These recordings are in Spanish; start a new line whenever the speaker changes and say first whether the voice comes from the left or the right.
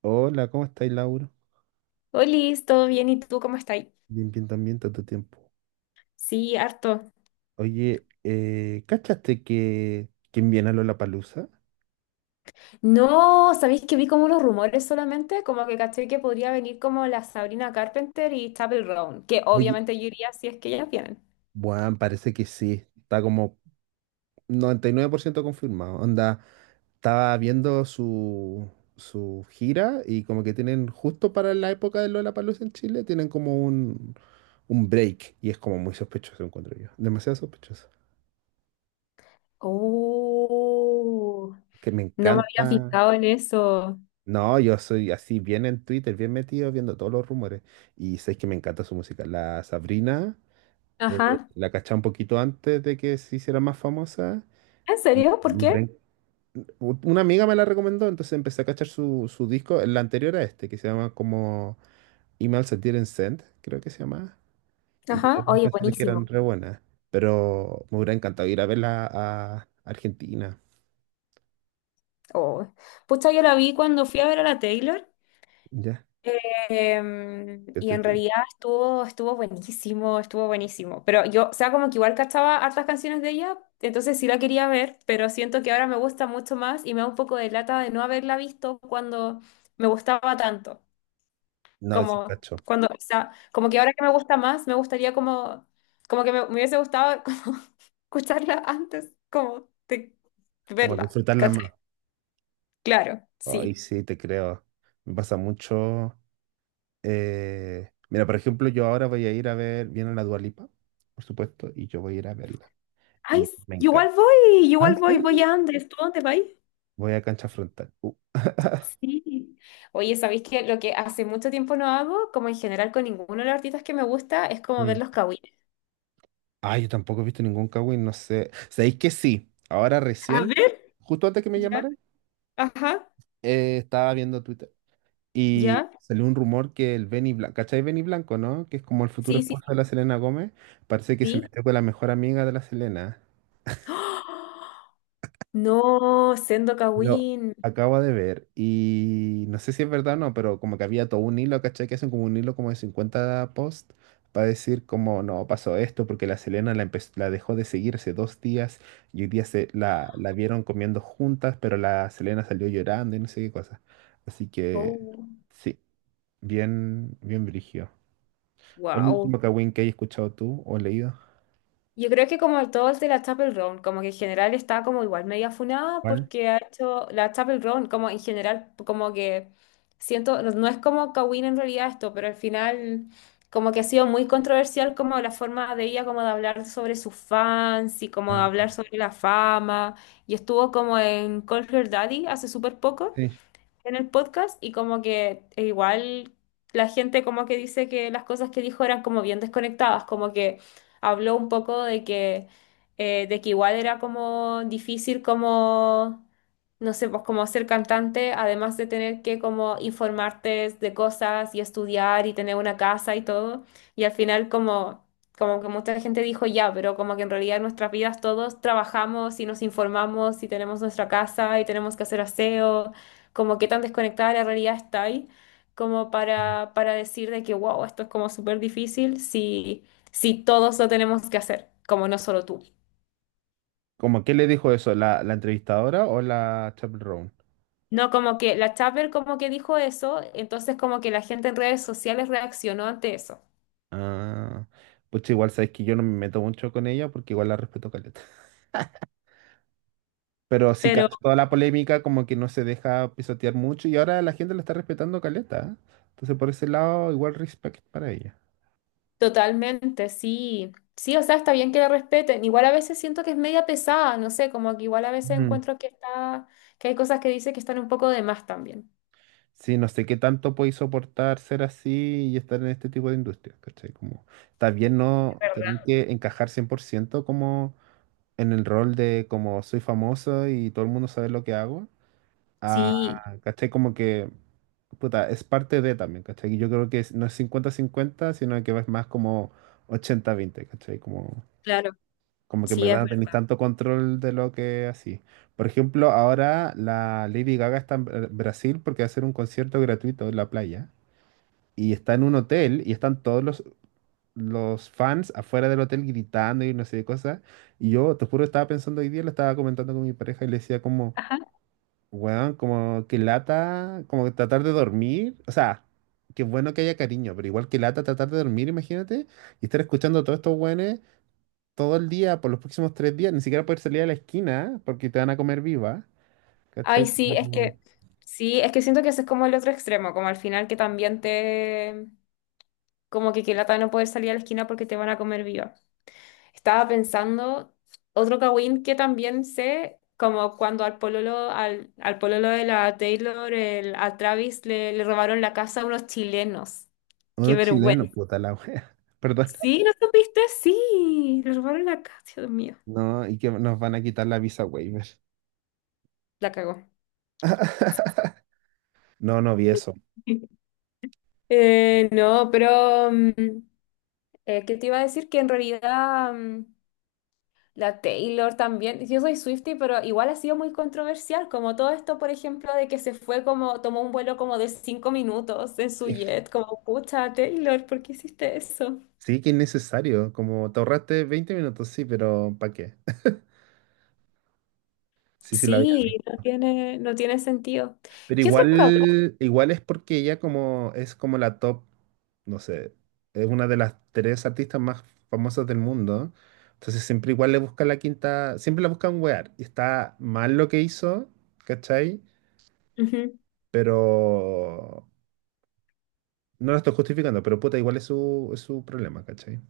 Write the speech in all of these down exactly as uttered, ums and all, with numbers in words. right: Hola, ¿cómo estáis, Lauro?
left: Liz, ¿todo bien? ¿Y tú cómo estás?
right: Bien, bien, también, tanto tiempo.
left: Sí, harto.
right: Oye, eh, ¿cachaste que quién viene a Lollapalooza?
left: No, ¿sabéis que vi como los rumores solamente? Como que caché que podría venir como la Sabrina Carpenter y Chappell Roan, que
right: Oye,
left: obviamente yo iría si es que ellas vienen.
right: bueno, parece que sí. Está como noventa y nueve por ciento confirmado. Onda, estaba viendo su, su gira y como que tienen justo para la época de Lollapalooza en Chile, tienen como un, un break y es como muy sospechoso, encuentro yo. Demasiado sospechoso.
left: Oh,
right: Que me
left: no me había
right: encanta.
left: fijado en eso.
right: No, yo soy así bien en Twitter, bien metido, viendo todos los rumores. Y sé que me encanta su música. La Sabrina, eh,
left: Ajá.
right: la caché un poquito antes de que se hiciera más famosa.
left: ¿En
right: Y-
left: serio? ¿Por
right: y
left: qué?
right: Bren- u- Una amiga me la recomendó, entonces empecé a cachar su, su disco, el anterior a este, que se llama como Email Sentir and Send, creo que se llama. Y
left: Ajá.
right: tenía unas
left: Oye,
right: canciones que eran
left: buenísimo.
right: re buenas. Pero me hubiera encantado ir a verla a Argentina.
left: Oh. Pucha, yo la vi cuando fui a ver a la Taylor.
right: Ya.
left: Em, y
right: Este-
left: en
right: este-
left: realidad estuvo, estuvo buenísimo, estuvo buenísimo. Pero yo, o sea, como que igual cachaba hartas canciones de ella, entonces sí la quería ver, pero siento que ahora me gusta mucho más y me da un poco de lata de no haberla visto cuando me gustaba tanto.
right: No, es
left: Como
right: cacho.
left: cuando, o sea, como que ahora que me gusta más, me gustaría como, como que me, me hubiese gustado como escucharla antes, como de
right: Como
left: verla,
right: disfrutarla
left: ¿cachai?
right: más.
left: Claro,
right: Ay,
left: sí.
right: sí, te creo. Me pasa mucho. eh, Mira, por ejemplo, yo ahora voy a ir a ver, viene la Dua Lipa, por supuesto, y yo voy a ir a verla.
left: Ay,
right: Y me
left: igual
right: encanta.
left: voy,
right: ¿Ah,
left: igual
right: en
left: voy, voy
right: serio?
left: a Andes, ¿tú a dónde vas?
right: Voy a Cancha Frontal. Uh,
left: Sí. Oye, ¿sabéis que lo que hace mucho tiempo no hago, como en general con ninguno de los artistas que me gusta, es como ver
right: mm.
left: los kawines?
right: Ah, yo tampoco he visto ningún Kawin, no sé. ¿Sabéis que sí? Ahora
left: A
right: recién,
left: ver,
right: justo antes que me
left: ya,
right: llamaran,
left: ajá,
right: eh, estaba viendo Twitter y
left: ya,
right: salió un rumor que el Benny Blanco, ¿cachai Benny Blanco, no? Que es como el futuro
left: sí, sí, sí,
right: esposo de la Selena Gómez. Parece que se
left: sí.
right: metió con la mejor amiga de la Selena.
left: ¡Ah! No, Sendo
right: Lo
left: Kawin.
right: acabo de ver y no sé si es verdad o no, pero como que había todo un hilo, ¿cachai? Que hacen como un hilo como de cincuenta posts para decir como no pasó esto porque la Selena la, empe- la dejó de seguir hace dos días y hoy día se la, la vieron comiendo juntas, pero la Selena salió llorando y no sé qué cosa. Así que
left: Oh,
right: sí, bien, bien brígido. ¿Cuál es el
left: wow.
right: último Kawin que hayas escuchado tú o leído?
left: Yo creo que como todo el de la Chapel Roan, como que en general está como igual media funada
right: ¿Cuál?
left: porque ha hecho la Chapel Roan, como en general, como que siento, no, no es como Kawin en realidad esto, pero al final como que ha sido muy controversial como la forma de ella como de hablar sobre sus fans y como de
right: Ah,
left: hablar sobre la fama y estuvo como en Call Her Daddy hace súper poco
right: sí.
left: en el podcast y como que e igual la gente como que dice que las cosas que dijo eran como bien desconectadas, como que habló un poco de que, eh, de que igual era como difícil como, no sé, pues como ser cantante, además de tener que como informarte de cosas y estudiar y tener una casa y todo, y al final como... Como que mucha gente dijo ya, pero como que en realidad en nuestras vidas todos trabajamos y nos informamos y tenemos nuestra casa y tenemos que hacer aseo como qué tan desconectada de la realidad está ahí, como para, para decir de que, wow, esto es como súper difícil si, si todos lo tenemos que hacer, como no solo tú.
right: ¿Cómo qué le dijo eso? ¿La, la entrevistadora o la Chappell?
left: No, como que la Chapel como que dijo eso, entonces como que la gente en redes sociales reaccionó ante eso.
right: Ah, pues igual sabes que yo no me meto mucho con ella porque igual la respeto caleta. Pero sí,
left: Pero
right: cacho, toda la polémica como que no se deja pisotear mucho y ahora la gente la está respetando caleta, ¿eh? Entonces por ese lado igual respect para ella.
left: totalmente, sí. Sí, o sea, está bien que la respeten. Igual a veces siento que es media pesada, no sé, como que igual a veces
right: Mm.
left: encuentro que está, que hay cosas que dice que están un poco de más también.
right: Sí, no sé qué tanto podéis soportar ser así y estar en este tipo de industria, ¿cachai? Como también
left: Es
right: no tener
left: verdad.
right: que encajar cien por ciento como en el rol de como soy famoso y todo el mundo sabe lo que hago. Ah,
left: Sí,
right: ¿cachai? Como que, puta, es parte de también, ¿cachai? Y yo creo que es- no es cincuenta cincuenta sino que es más como ochenta a veinte, ¿cachai? Como,
left: claro,
right: como que en
left: sí
right: verdad
left: es
right: no tenéis
left: verdad.
right: tanto control de lo que así. Por ejemplo, ahora la Lady Gaga está en Bra- Brasil porque va a hacer un concierto gratuito en la playa. Y está en un hotel y están todos los, los fans afuera del hotel gritando y no sé qué cosas. Y yo, te juro, estaba pensando hoy día, lo estaba comentando con mi pareja y le decía como... Weón, como que lata, como que tratar de dormir. O sea, qué bueno que haya cariño, pero igual que lata tratar de dormir, imagínate, y estar escuchando a todos estos weones todo el día, por los próximos tres días, ni siquiera poder salir a la esquina porque te van a comer viva.
left: Ay,
right: ¿Cachai?
left: sí, es
right: Como
left: que, sí, es que siento que ese es como el otro extremo, como al final que también te, como que qué lata no poder salir a la esquina porque te van a comer viva. Estaba pensando, otro Kawin que también sé, como cuando al pololo, al, al pololo de la Taylor, el, a Travis le, le robaron la casa a unos chilenos. Qué
right: Uno chileno,
left: vergüenza.
right: puta la wea. Perdón.
left: Sí, ¿no supiste? Sí, le robaron la casa, Dios mío.
right: No, y que nos van a quitar la visa waiver.
left: La cagó.
right: No, no vi eso.
left: Eh, no, pero mm, eh, ¿qué te iba a decir? Que en realidad mm, la Taylor también, yo soy Swiftie, pero igual ha sido muy controversial, como todo esto, por ejemplo, de que se fue como, tomó un vuelo como de cinco minutos en su
right: Sí,
left: jet, como, pucha, Taylor, ¿por qué hiciste eso?
right: sí que es necesario. Como te ahorraste veinte minutos, sí, ¿pero para qué? Sí, sí, la vi.
left: Sí, no tiene, no tiene sentido.
right: Pero
left: ¿Qué otro cabrón?
right: igual, igual es porque ella como es como la top, no sé, es una de las tres artistas más famosas del mundo. Entonces siempre igual le buscan la quinta, siempre la buscan wear. Y está mal lo que hizo, ¿cachai?
left: Ujú.
right: Pero no lo estoy justificando, pero puta, igual es su, es su problema, ¿cachai?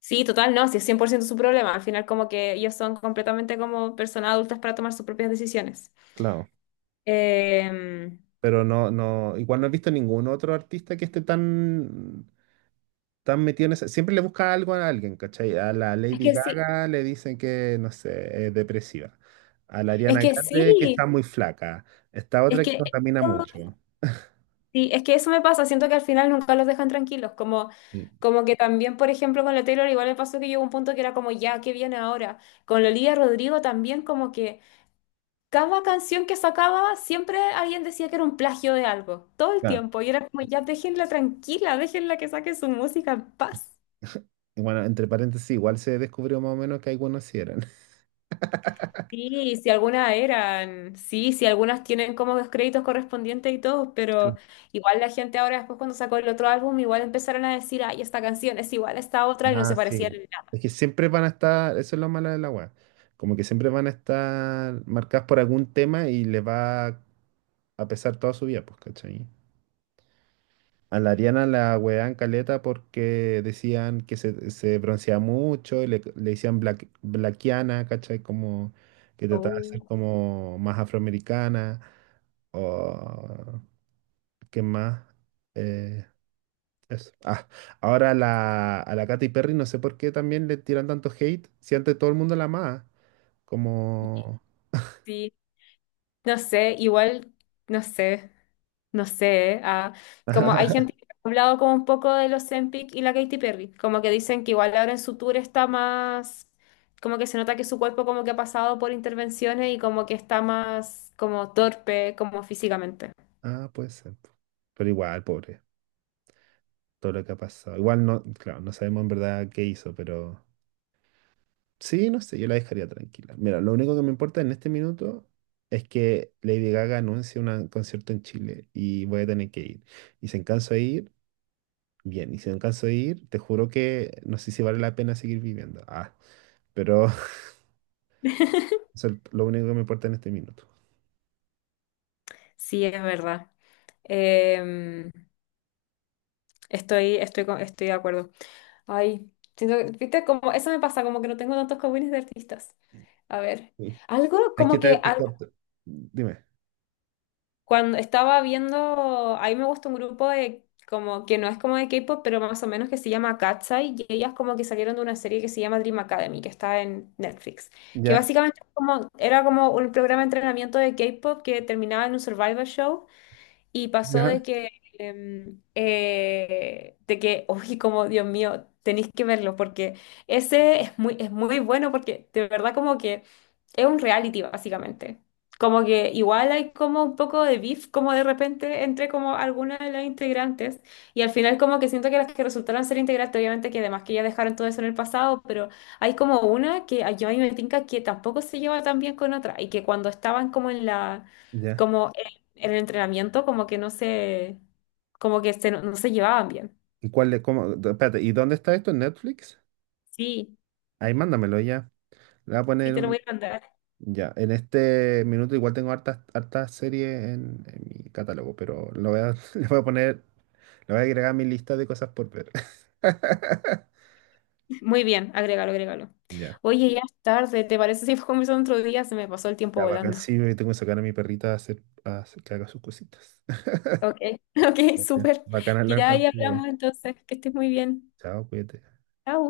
left: Sí, total, no, sí, es cien por ciento su problema. Al final, como que ellos son completamente como personas adultas para tomar sus propias decisiones.
right: Claro.
left: Em,
right: Pero no, no, igual no he visto ningún otro artista que esté tan están metidos en esa- Siempre le busca algo a alguien, ¿cachai? A la
left: es
right: Lady
left: que sí,
right: Gaga le dicen que, no sé, es depresiva. A la
left: es
right: Ariana
left: que
right: Grande que está
left: sí,
right: muy flaca. Esta
left: es
right: otra que
left: que...
right: contamina mucho.
left: Sí, es que eso me pasa, siento que al final nunca los dejan tranquilos, como,
right: Sí.
left: como que también, por ejemplo, con la Taylor igual me pasó que llegó un punto que era como, ya, ¿qué viene ahora? Con la Olivia Rodrigo también como que cada canción que sacaba siempre alguien decía que era un plagio de algo, todo el
right: Ah,
left: tiempo, y era como, ya, déjenla tranquila, déjenla que saque su música en paz.
right: y bueno, entre paréntesis, igual se descubrió más o menos que algunos sí eran.
left: Sí, si algunas eran, sí, si algunas tienen como los créditos correspondientes y todo, pero
right: Sí.
left: igual la gente ahora después cuando sacó el otro álbum, igual empezaron a decir, ay, esta canción es igual a esta otra y no
right: Ah,
left: se parecían
right: sí.
left: en nada.
right: Es que siempre van a estar, eso es lo malo del agua, como que siempre van a estar marcadas por algún tema y les va a pesar toda su vida, pues, ¿cachai? A la Ariana la hueveaban caleta porque decían que se, se bronceaba mucho y le, le decían black, blackiana, ¿cachai? Como que trataba de ser
left: Oh.
right: como más afroamericana o qué más. Eh, eso. Ah, ahora la, a la Katy Perry no sé por qué también le tiran tanto hate si antes todo el mundo la amaba. Como...
left: Sí, no sé, igual, no sé. No sé, ¿eh? Ah, como hay gente que ha hablado como un poco de los Ozempic y la Katy Perry, como que dicen que igual ahora en su tour está más, como que se nota que su cuerpo como que ha pasado por intervenciones y como que está más como torpe, como físicamente.
right: Ah, puede ser. Pero igual, pobre, todo lo que ha pasado. Igual no, claro, no sabemos en verdad qué hizo, pero... Sí, no sé, yo la dejaría tranquila. Mira, lo único que me importa en este minuto es que Lady Gaga anuncie un concierto en Chile y voy a tener que ir. Y si canso de ir, bien. Y si no canso de ir, te juro que no sé si vale la pena seguir viviendo. Ah, pero eso es lo único que me importa en este minuto.
left: Sí, es verdad. Em, estoy, estoy, con- estoy de acuerdo. Ay, siento que- viste, como eso me pasa, como que no tengo tantos cowines de artistas. A ver,
right: Sí.
left: algo
right: Es que
left: como
right: te,
left: que
right: te corto. Dime.
left: Cuando estaba viendo, ahí me gusta un grupo de como que no es como de K-pop, pero más o menos que se llama Katsai, y ellas como que salieron de una serie que se llama Dream Academy, que está en Netflix, que
right: Ya,
left: básicamente es como, era como un programa de entrenamiento de K-pop que terminaba en un survival show y pasó
right: ya,
left: de que, em, eh, de que, uy, como Dios mío, tenéis que verlo porque ese es muy, es muy bueno porque de verdad como que es un reality básicamente. Como que igual hay como un poco de beef como de repente entre como algunas de las integrantes y al final como que siento que las que resultaron ser integrantes, obviamente que además que ya dejaron todo eso en el pasado, pero hay como una que a- yo a mí me tinca que tampoco se lleva tan bien con otra y que cuando estaban como en la...
right: ya.
left: como en el entrenamiento como que no se, como que se, no, no se llevaban bien.
right: ¿Y cuál de, cómo? Espérate, ¿y dónde está esto? ¿En Netflix?
left: Sí,
right: Ahí mándamelo ya. Le voy a
left: sí
right: poner
left: te lo
right: un
left: voy a mandar.
right: Ya, en este minuto igual tengo hartas, hartas series en, en mi catálogo, pero lo voy a, le voy a poner, lo voy a agregar a mi lista de cosas por ver.
left: Muy bien, agrégalo, agrégalo.
right: Ya,
left: Oye, ya es tarde, ¿te parece si conversamos otro día? Se me pasó el tiempo
right: ya bacán.
left: volando.
right: Sí, me tengo que sacar a mi perrita a hacer, a hacer que haga sus cositas.
left: Ok, ok,
right: Ya,
left: súper.
right: bacán hablar
left: Ya ahí hablamos
right: contigo.
left: entonces, que estés muy bien.
right: Chao, cuídate.
left: Chao.